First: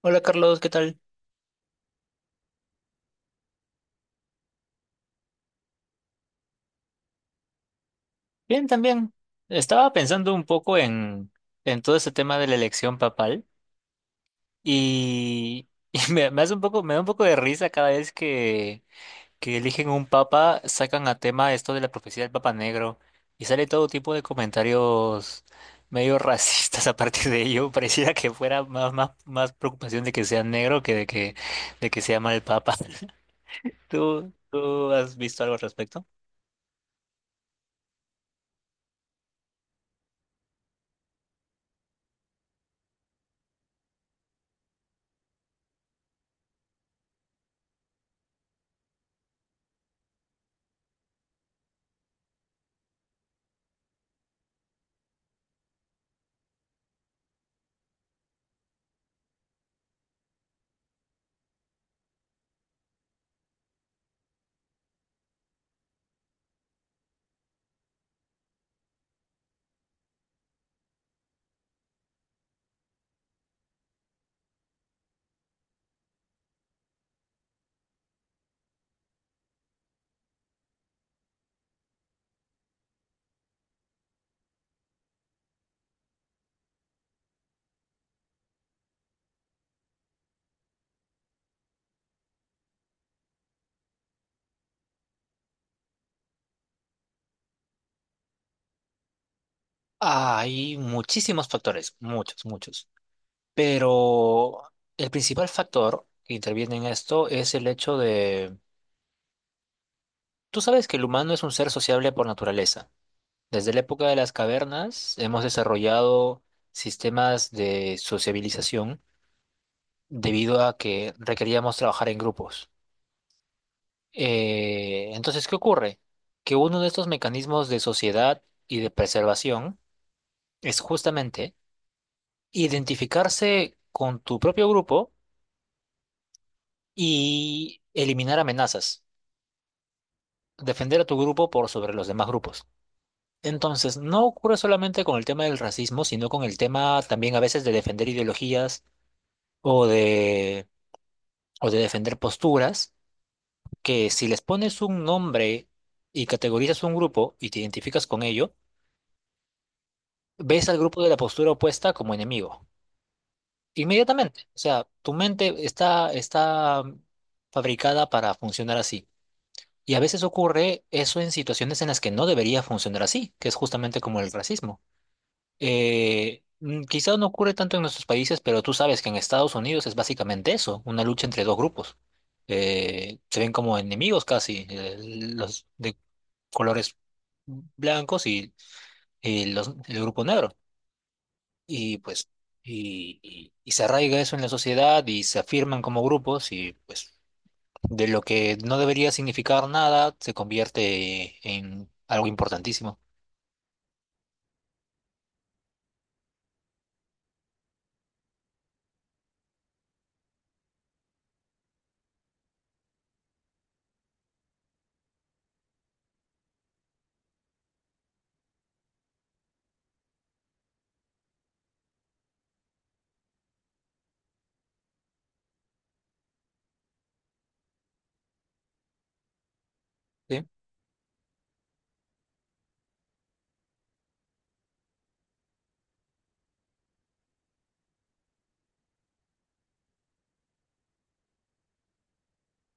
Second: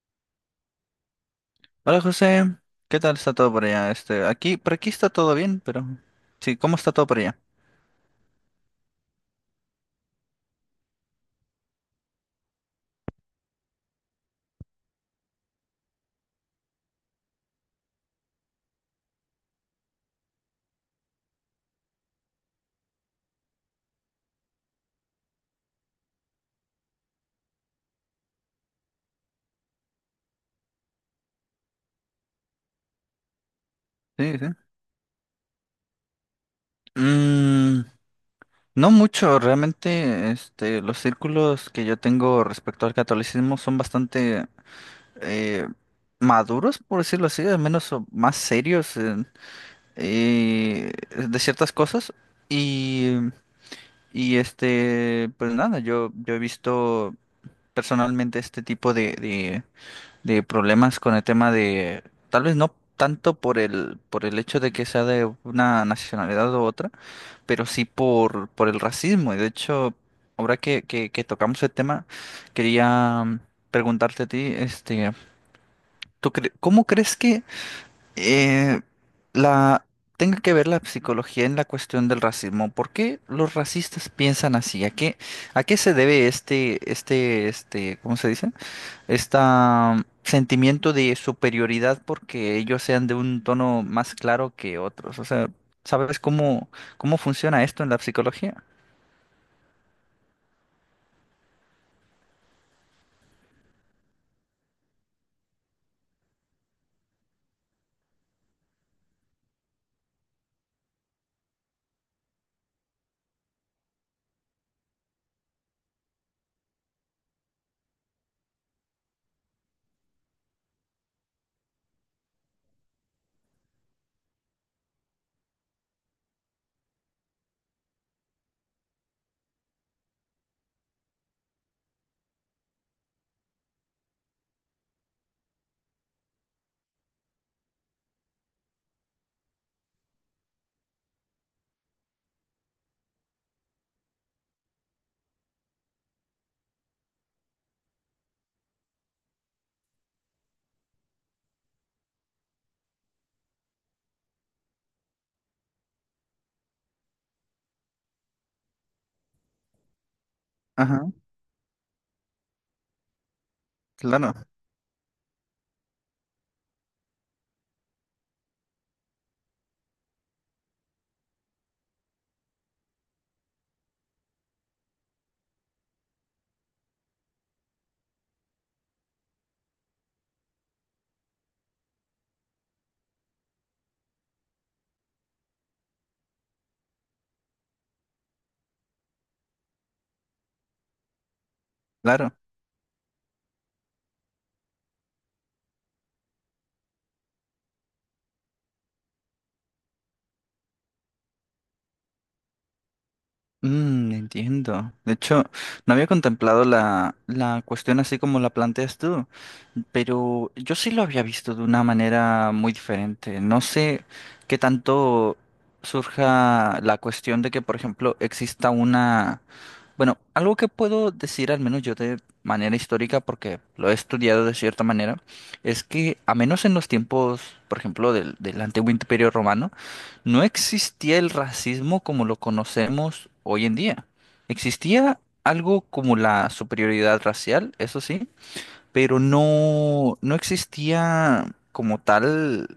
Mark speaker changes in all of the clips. Speaker 1: Hola Carlos, ¿qué tal?
Speaker 2: Hola José, ¿qué tal está todo por allá? Este, por aquí está todo bien, pero sí, ¿cómo está todo por allá?
Speaker 1: Bien, también. Estaba pensando un poco en todo ese tema de la elección papal y, y me hace un poco, me da un poco de risa cada vez que eligen un papa, sacan a tema esto de la profecía del Papa Negro y sale todo tipo de comentarios medio racistas a partir de ello. Pareciera que fuera más preocupación de que sea negro que de que sea mal papa. ¿Tú,
Speaker 2: Sí, sí.
Speaker 1: tú has visto algo al respecto?
Speaker 2: Mm, no mucho, realmente, este, los círculos que yo tengo respecto al catolicismo son bastante eh, maduros, por decirlo así, al menos o más serios eh, de ciertas cosas. Y, y este, pues nada, yo he visto personalmente este tipo de problemas con el tema de, tal vez no tanto por el, hecho de que sea de una nacionalidad u otra, pero sí por el racismo. Y de hecho, ahora que tocamos el tema, quería preguntarte a ti, este, cómo crees que eh, la tenga que ver la psicología en la cuestión del racismo? ¿Por qué los racistas piensan así? ¿A qué se debe este, (¿cómo se dice?) Este sentimiento de superioridad porque ellos sean de un tono más claro que otros? O sea, ¿sabes cómo funciona esto en la psicología?
Speaker 1: Hay muchísimos factores, muchos. Pero el principal factor que interviene en esto es el hecho de... Tú sabes que el humano es un ser sociable por naturaleza. Desde la época de las cavernas hemos desarrollado sistemas de sociabilización debido a que requeríamos trabajar en grupos. Entonces, ¿qué ocurre? Que uno de estos mecanismos de sociedad y de preservación es justamente identificarse con tu propio grupo y eliminar amenazas, defender a tu grupo por sobre los demás grupos. Entonces, no ocurre solamente con el tema del racismo, sino con el tema también a veces de defender ideologías o de, o de defender posturas, que si les pones un nombre y categorizas un grupo y te identificas con ello, ves al grupo
Speaker 2: Ajá,
Speaker 1: de la postura opuesta como enemigo.
Speaker 2: claro,
Speaker 1: Inmediatamente. O sea, tu está fabricada para funcionar así. Y a veces ocurre eso en situaciones en las que no debería funcionar así, que es justamente como el racismo. Quizá no ocurre tanto en nuestros países, pero tú sabes que en Estados Unidos es básicamente eso, una lucha entre dos grupos. Se ven como enemigos casi, los de colores blancos y el grupo negro. Y pues,
Speaker 2: claro.
Speaker 1: y se arraiga eso en la sociedad y se afirman como grupos y pues de lo que no debería significar nada, se convierte en algo importantísimo.
Speaker 2: Mm, entiendo. De hecho, no había contemplado la cuestión así como la planteas tú, pero yo sí lo había visto de una manera muy diferente. No sé qué tanto surja la cuestión de que, por ejemplo, exista una. Bueno, algo que puedo decir, al menos yo de manera histórica, porque lo he estudiado de cierta manera, es que a menos en los tiempos, por ejemplo, del antiguo Imperio Romano, no
Speaker 1: ¿Sí?
Speaker 2: existía el racismo como lo conocemos hoy en día. Existía algo como la superioridad racial, eso sí, pero no, no existía como tal.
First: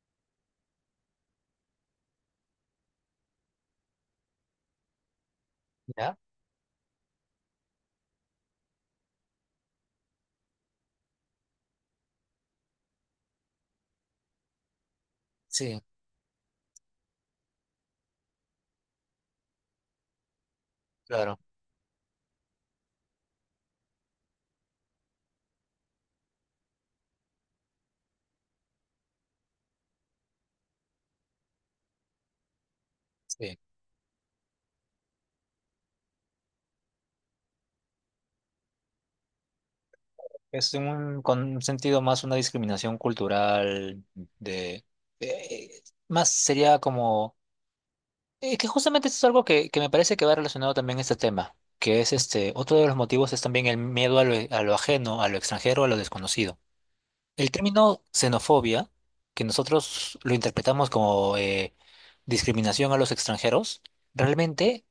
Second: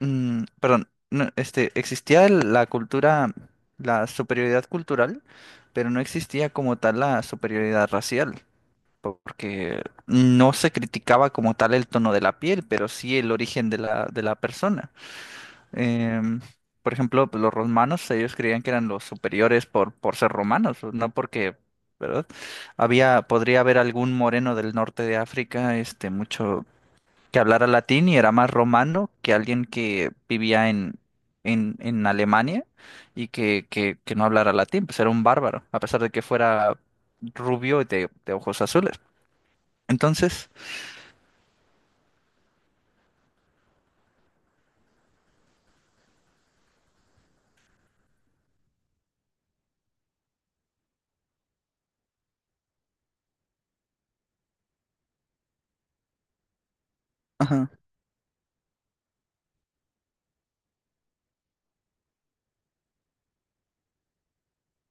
Speaker 2: Perdón, no, este, existía la cultura, la superioridad cultural, pero no
Speaker 1: ¿Ya?
Speaker 2: existía como tal la superioridad racial, porque no se criticaba como tal el tono de la piel, pero sí el origen de la persona.
Speaker 1: Sí,
Speaker 2: Em, por ejemplo, pues, los romanos, ellos creían que eran los superiores por ser romanos, no
Speaker 1: claro.
Speaker 2: porque, ¿verdad? Había, podría haber algún moreno del norte de África, este, mucho que hablara latín y era más romano que alguien que vivía en, en Alemania y
Speaker 1: Sí.
Speaker 2: que, que no hablara latín, pues era un bárbaro, a pesar de que fuera rubio y de ojos azules. Entonces,
Speaker 1: Es un, con un sentido más una discriminación cultural de, de- más sería como que justamente esto es algo que me parece que va relacionado también a este tema, que es este, otro de los motivos es también el miedo a a lo ajeno, a lo extranjero, a lo desconocido. El
Speaker 2: ajá,
Speaker 1: término xenofobia, que nosotros lo interpretamos como discriminación a los extranjeros, realmente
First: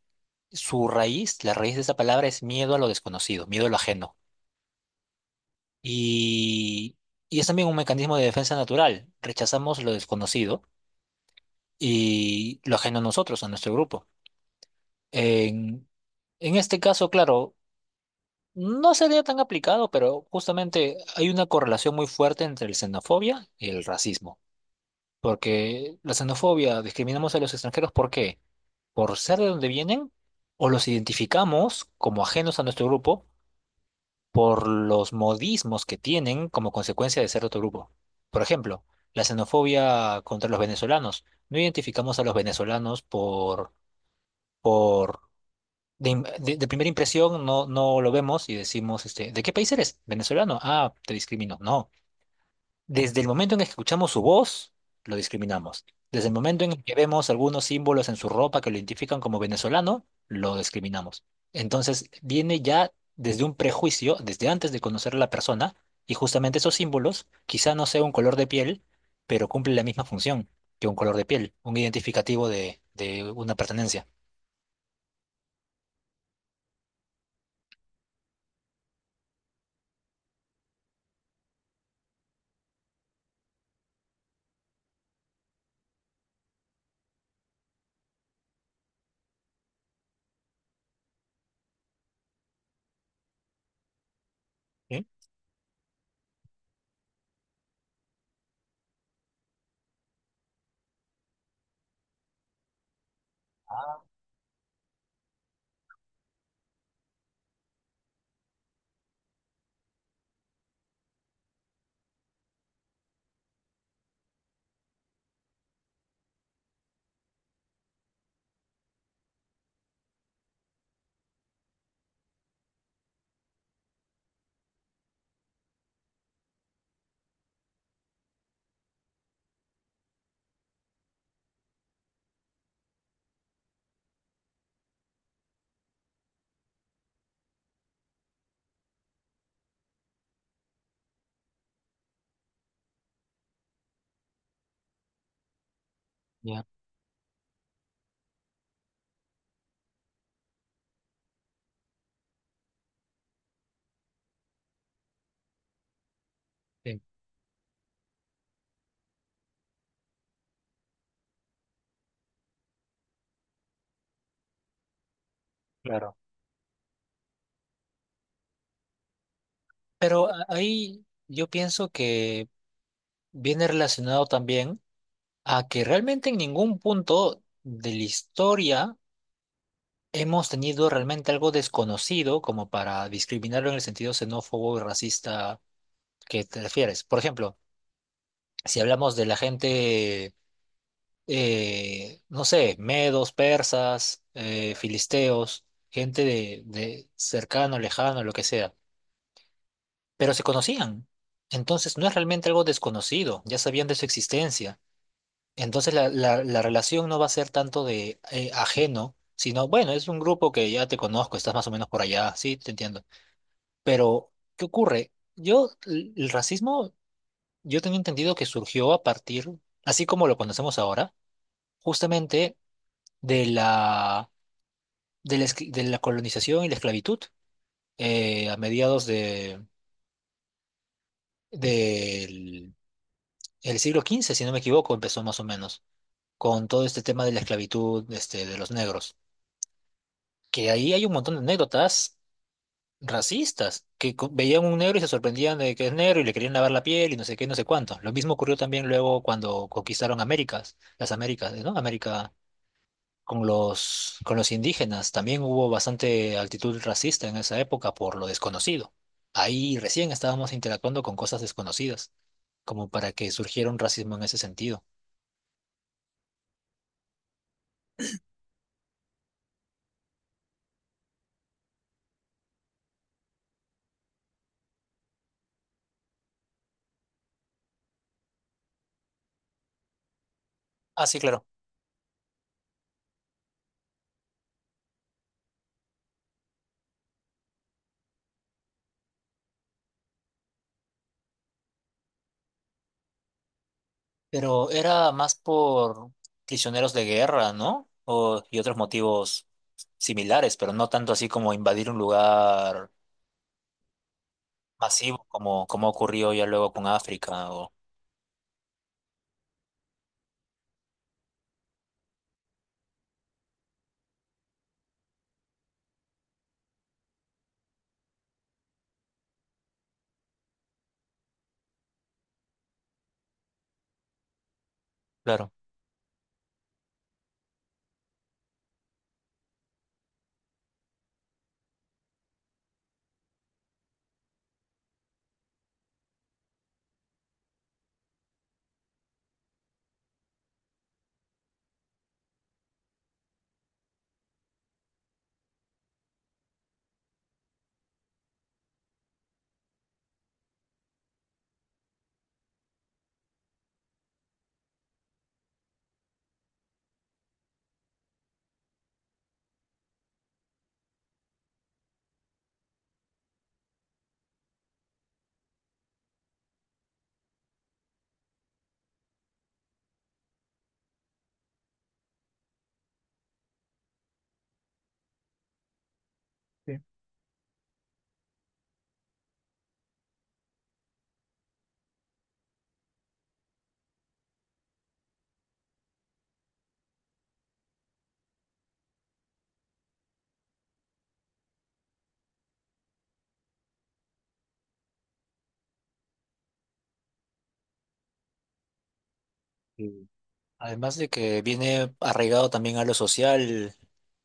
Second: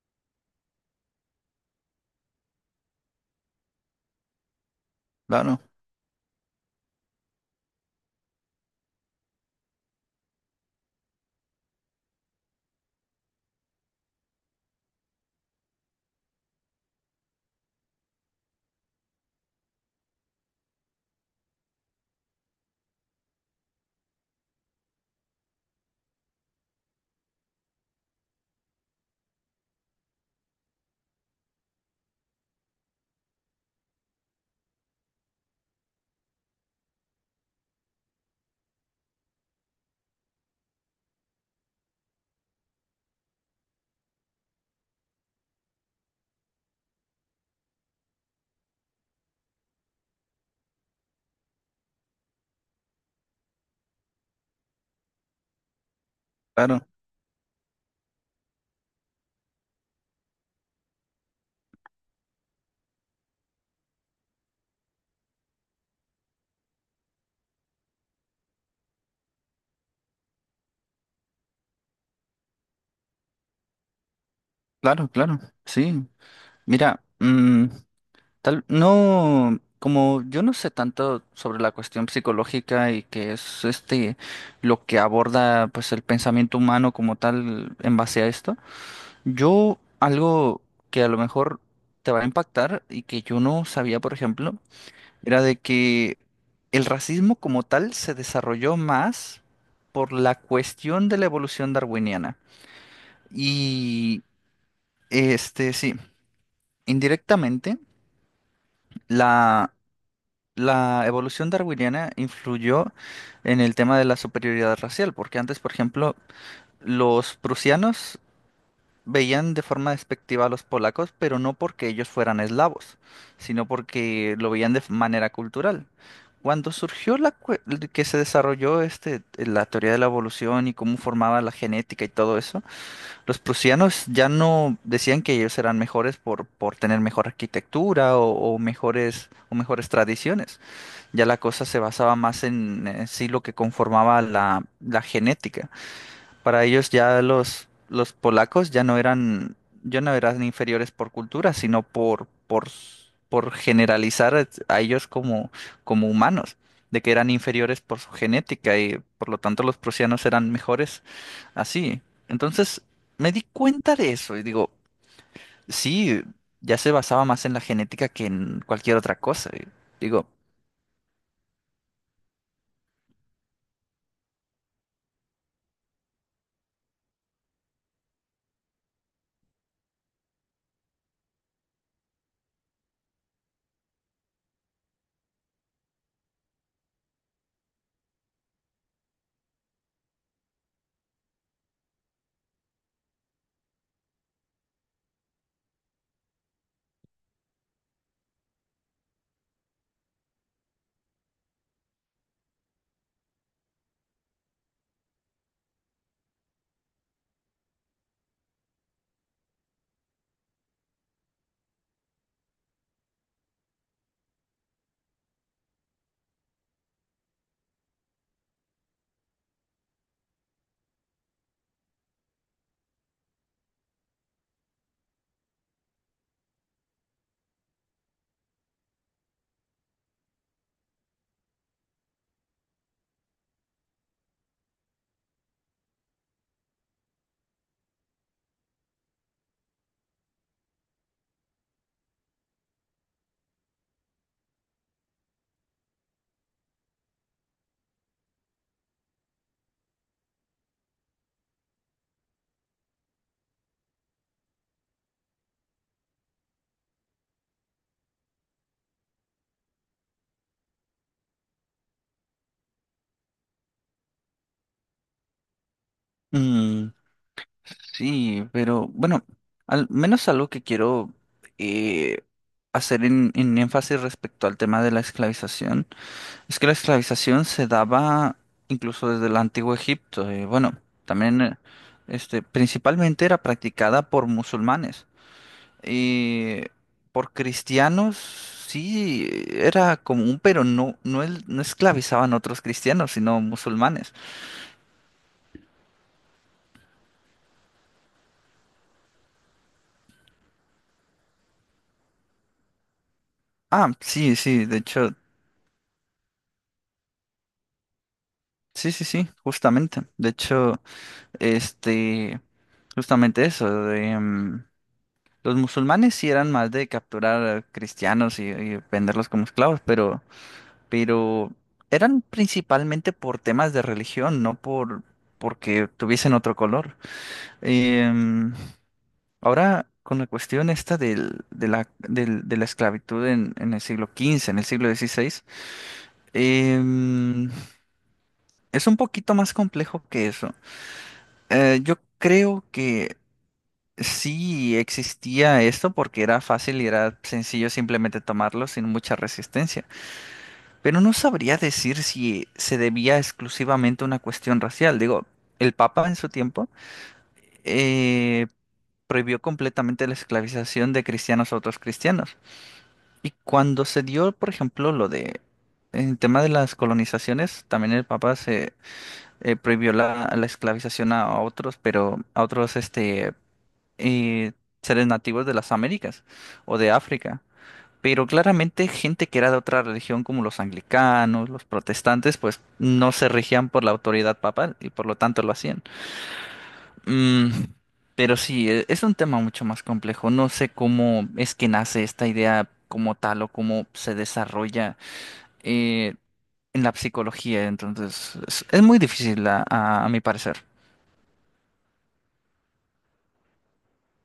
Speaker 1: su raíz, la raíz de esa palabra es miedo a lo desconocido, miedo a lo ajeno.
Speaker 2: claro,
Speaker 1: Y, y es también un mecanismo de defensa natural. Rechazamos lo desconocido y lo ajeno a nosotros, a nuestro grupo. En, en este caso, claro, no sería tan aplicado, pero justamente hay una correlación muy fuerte entre la xenofobia y el racismo. Porque la xenofobia, discriminamos a los extranjeros, ¿por qué? ¿Por ser de donde vienen? ¿O los identificamos como ajenos a nuestro grupo por los modismos que tienen como consecuencia de ser de otro grupo? Por ejemplo, la xenofobia contra los venezolanos. No identificamos a los venezolanos por de primera impresión, no, no lo vemos y decimos, este, ¿de qué país eres? Venezolano. Ah, te discrimino. No. Desde el momento en que escuchamos su voz, lo discriminamos. Desde el momento en el
Speaker 2: claro,
Speaker 1: que vemos algunos símbolos en su ropa que lo identifican como venezolano, lo discriminamos. Entonces, viene ya desde un prejuicio, desde antes de conocer a la persona, y justamente esos símbolos, quizá no sea un color de piel, pero cumple la misma función que un color de piel, un identificativo de una pertenencia.
Speaker 2: claro, claro, sí. Mira, tal, no, como yo no sé tanto sobre la cuestión psicológica y que es este lo que aborda pues el pensamiento humano como tal en base a esto. Yo, algo que a lo mejor te va a impactar y que yo no sabía, por ejemplo,
Speaker 1: ¿Sí?
Speaker 2: era de que el racismo como tal se desarrolló más por la cuestión de la evolución darwiniana.
Speaker 1: Ah,
Speaker 2: Y este, sí, indirectamente, la, la evolución darwiniana influyó en el tema de la superioridad racial, porque antes, por ejemplo, los prusianos veían de forma despectiva a los polacos, pero no porque ellos fueran eslavos, sino porque lo veían de manera cultural. Cuando surgió que se desarrolló este, la teoría de la evolución y cómo formaba la genética y todo eso, los prusianos ya no decían que ellos eran mejores por tener mejor arquitectura o mejores tradiciones. Ya la cosa se basaba más en, sí lo que conformaba la genética. Para
Speaker 1: ya,
Speaker 2: ellos ya los polacos ya no eran inferiores por cultura, sino por, por generalizar a ellos como, como humanos,
Speaker 1: sí,
Speaker 2: de que eran inferiores por su genética y por lo tanto los prusianos eran mejores así. Entonces me di cuenta de eso y digo,
Speaker 1: claro.
Speaker 2: sí, ya se basaba más en la genética que en cualquier otra cosa. Y
Speaker 1: Pero
Speaker 2: digo,
Speaker 1: ahí yo pienso que viene relacionado también a que realmente en ningún punto de la historia hemos tenido realmente algo desconocido como para discriminarlo en el sentido xenófobo y racista que te refieres. Por ejemplo, si hablamos de la gente, no sé, medos, persas, filisteos, gente de cercano, lejano, lo que sea, pero se conocían. Entonces no es realmente algo desconocido, ya sabían de su existencia. Entonces la relación no va a ser tanto de ajeno, sino, bueno, es un grupo que ya te conozco, estás más o menos por allá, sí, te entiendo. Pero, ¿qué ocurre? Yo, el racismo, yo tengo entendido que surgió a partir, así como lo conocemos ahora, justamente de la, de la colonización y la esclavitud a mediados del el siglo XV, si no me equivoco, empezó más o menos, con todo este tema de la esclavitud este, de los negros, que ahí hay un montón de anécdotas racistas, que veían un negro y se sorprendían de que es negro y le querían lavar la piel y no sé qué, no sé cuánto. Lo mismo ocurrió también luego cuando conquistaron Américas, las Américas, ¿no? América con con los indígenas. También hubo bastante actitud racista en esa época por lo desconocido. Ahí recién estábamos interactuando con cosas desconocidas, como para que surgiera un racismo en ese sentido.
Speaker 2: "Mm, sí, pero bueno, al menos algo que quiero eh, hacer en, énfasis respecto al tema de la esclavización es que la esclavización se daba incluso desde el antiguo Egipto. Bueno,
Speaker 1: Ah, sí,
Speaker 2: también
Speaker 1: claro.
Speaker 2: este, principalmente era practicada por musulmanes. eh, por cristianos sí era común, pero no, no, no esclavizaban a otros cristianos, sino musulmanes.
Speaker 1: Pero era más por prisioneros de guerra, ¿no? O, y otros motivos similares, pero no tanto así como invadir un lugar
Speaker 2: Ah, sí, sí, de hecho,
Speaker 1: masivo como, como ocurrió ya luego con África. O,
Speaker 2: sí, sí, sí, justamente. De hecho. Este, justamente eso, de, los musulmanes sí eran más de capturar cristianos y venderlos como esclavos, pero, eran principalmente por temas de religión, no
Speaker 1: claro.
Speaker 2: porque tuviesen otro color. Em, Ahora, con la cuestión esta de la esclavitud en el siglo XV en el siglo XVI em, es un poquito más complejo que eso. Yo creo que sí, existía esto porque era fácil y era sencillo simplemente tomarlo sin mucha resistencia. Pero no sabría decir si se debía exclusivamente a una cuestión racial. Digo, el Papa en su tiempo eh, prohibió completamente la esclavización de cristianos a otros cristianos. Y cuando se dio, por ejemplo, lo de el tema de las colonizaciones, también el Papa se prohibió la esclavización a otros, pero a otros este eh, seres nativos de las Américas o de África. Pero claramente gente que era de otra religión como los anglicanos, los protestantes, pues no se regían por la autoridad papal y por lo tanto lo hacían. Mm, pero sí, es un tema mucho más complejo. No sé cómo es que nace esta idea como tal o cómo se desarrolla eh, en la psicología. Entonces, es muy difícil a
Speaker 1: Sí.
Speaker 2: mi parecer.
Speaker 1: Además de que viene arraigado también a lo social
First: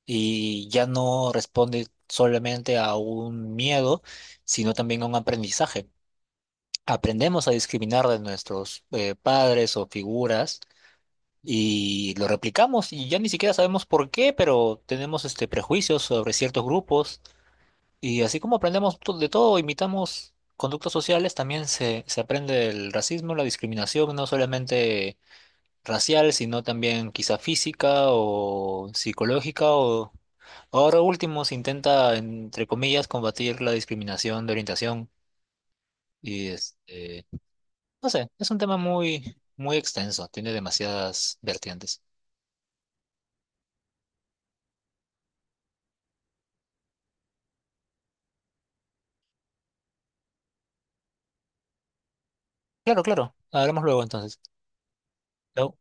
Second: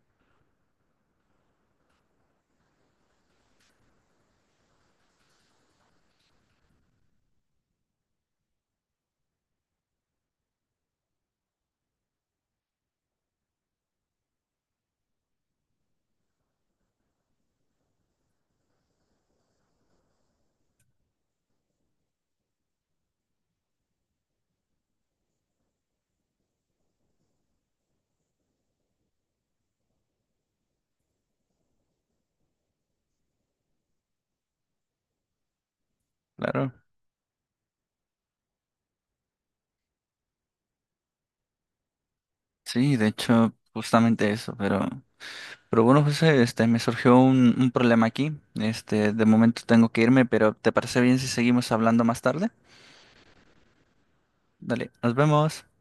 Speaker 1: y ya no responde solamente a un miedo, sino también a un aprendizaje. Aprendemos a discriminar de nuestros padres o figuras y lo replicamos y ya ni siquiera sabemos por qué, pero tenemos este prejuicios sobre ciertos grupos y así como aprendemos de todo, imitamos conductas sociales, también se aprende el racismo, la discriminación, no solamente racial, sino también quizá física o psicológica o ahora último se intenta, entre comillas, combatir la discriminación de orientación y
Speaker 2: Claro.
Speaker 1: este, no sé, es un tema muy extenso, tiene demasiadas vertientes.
Speaker 2: Sí, de hecho, justamente eso, pero bueno, José, este, me surgió un problema aquí. Este, de momento tengo que irme, pero ¿te parece bien si seguimos hablando más tarde?
Speaker 1: Claro, claro. Hablamos luego entonces.
Speaker 2: Dale, nos vemos.
Speaker 1: No.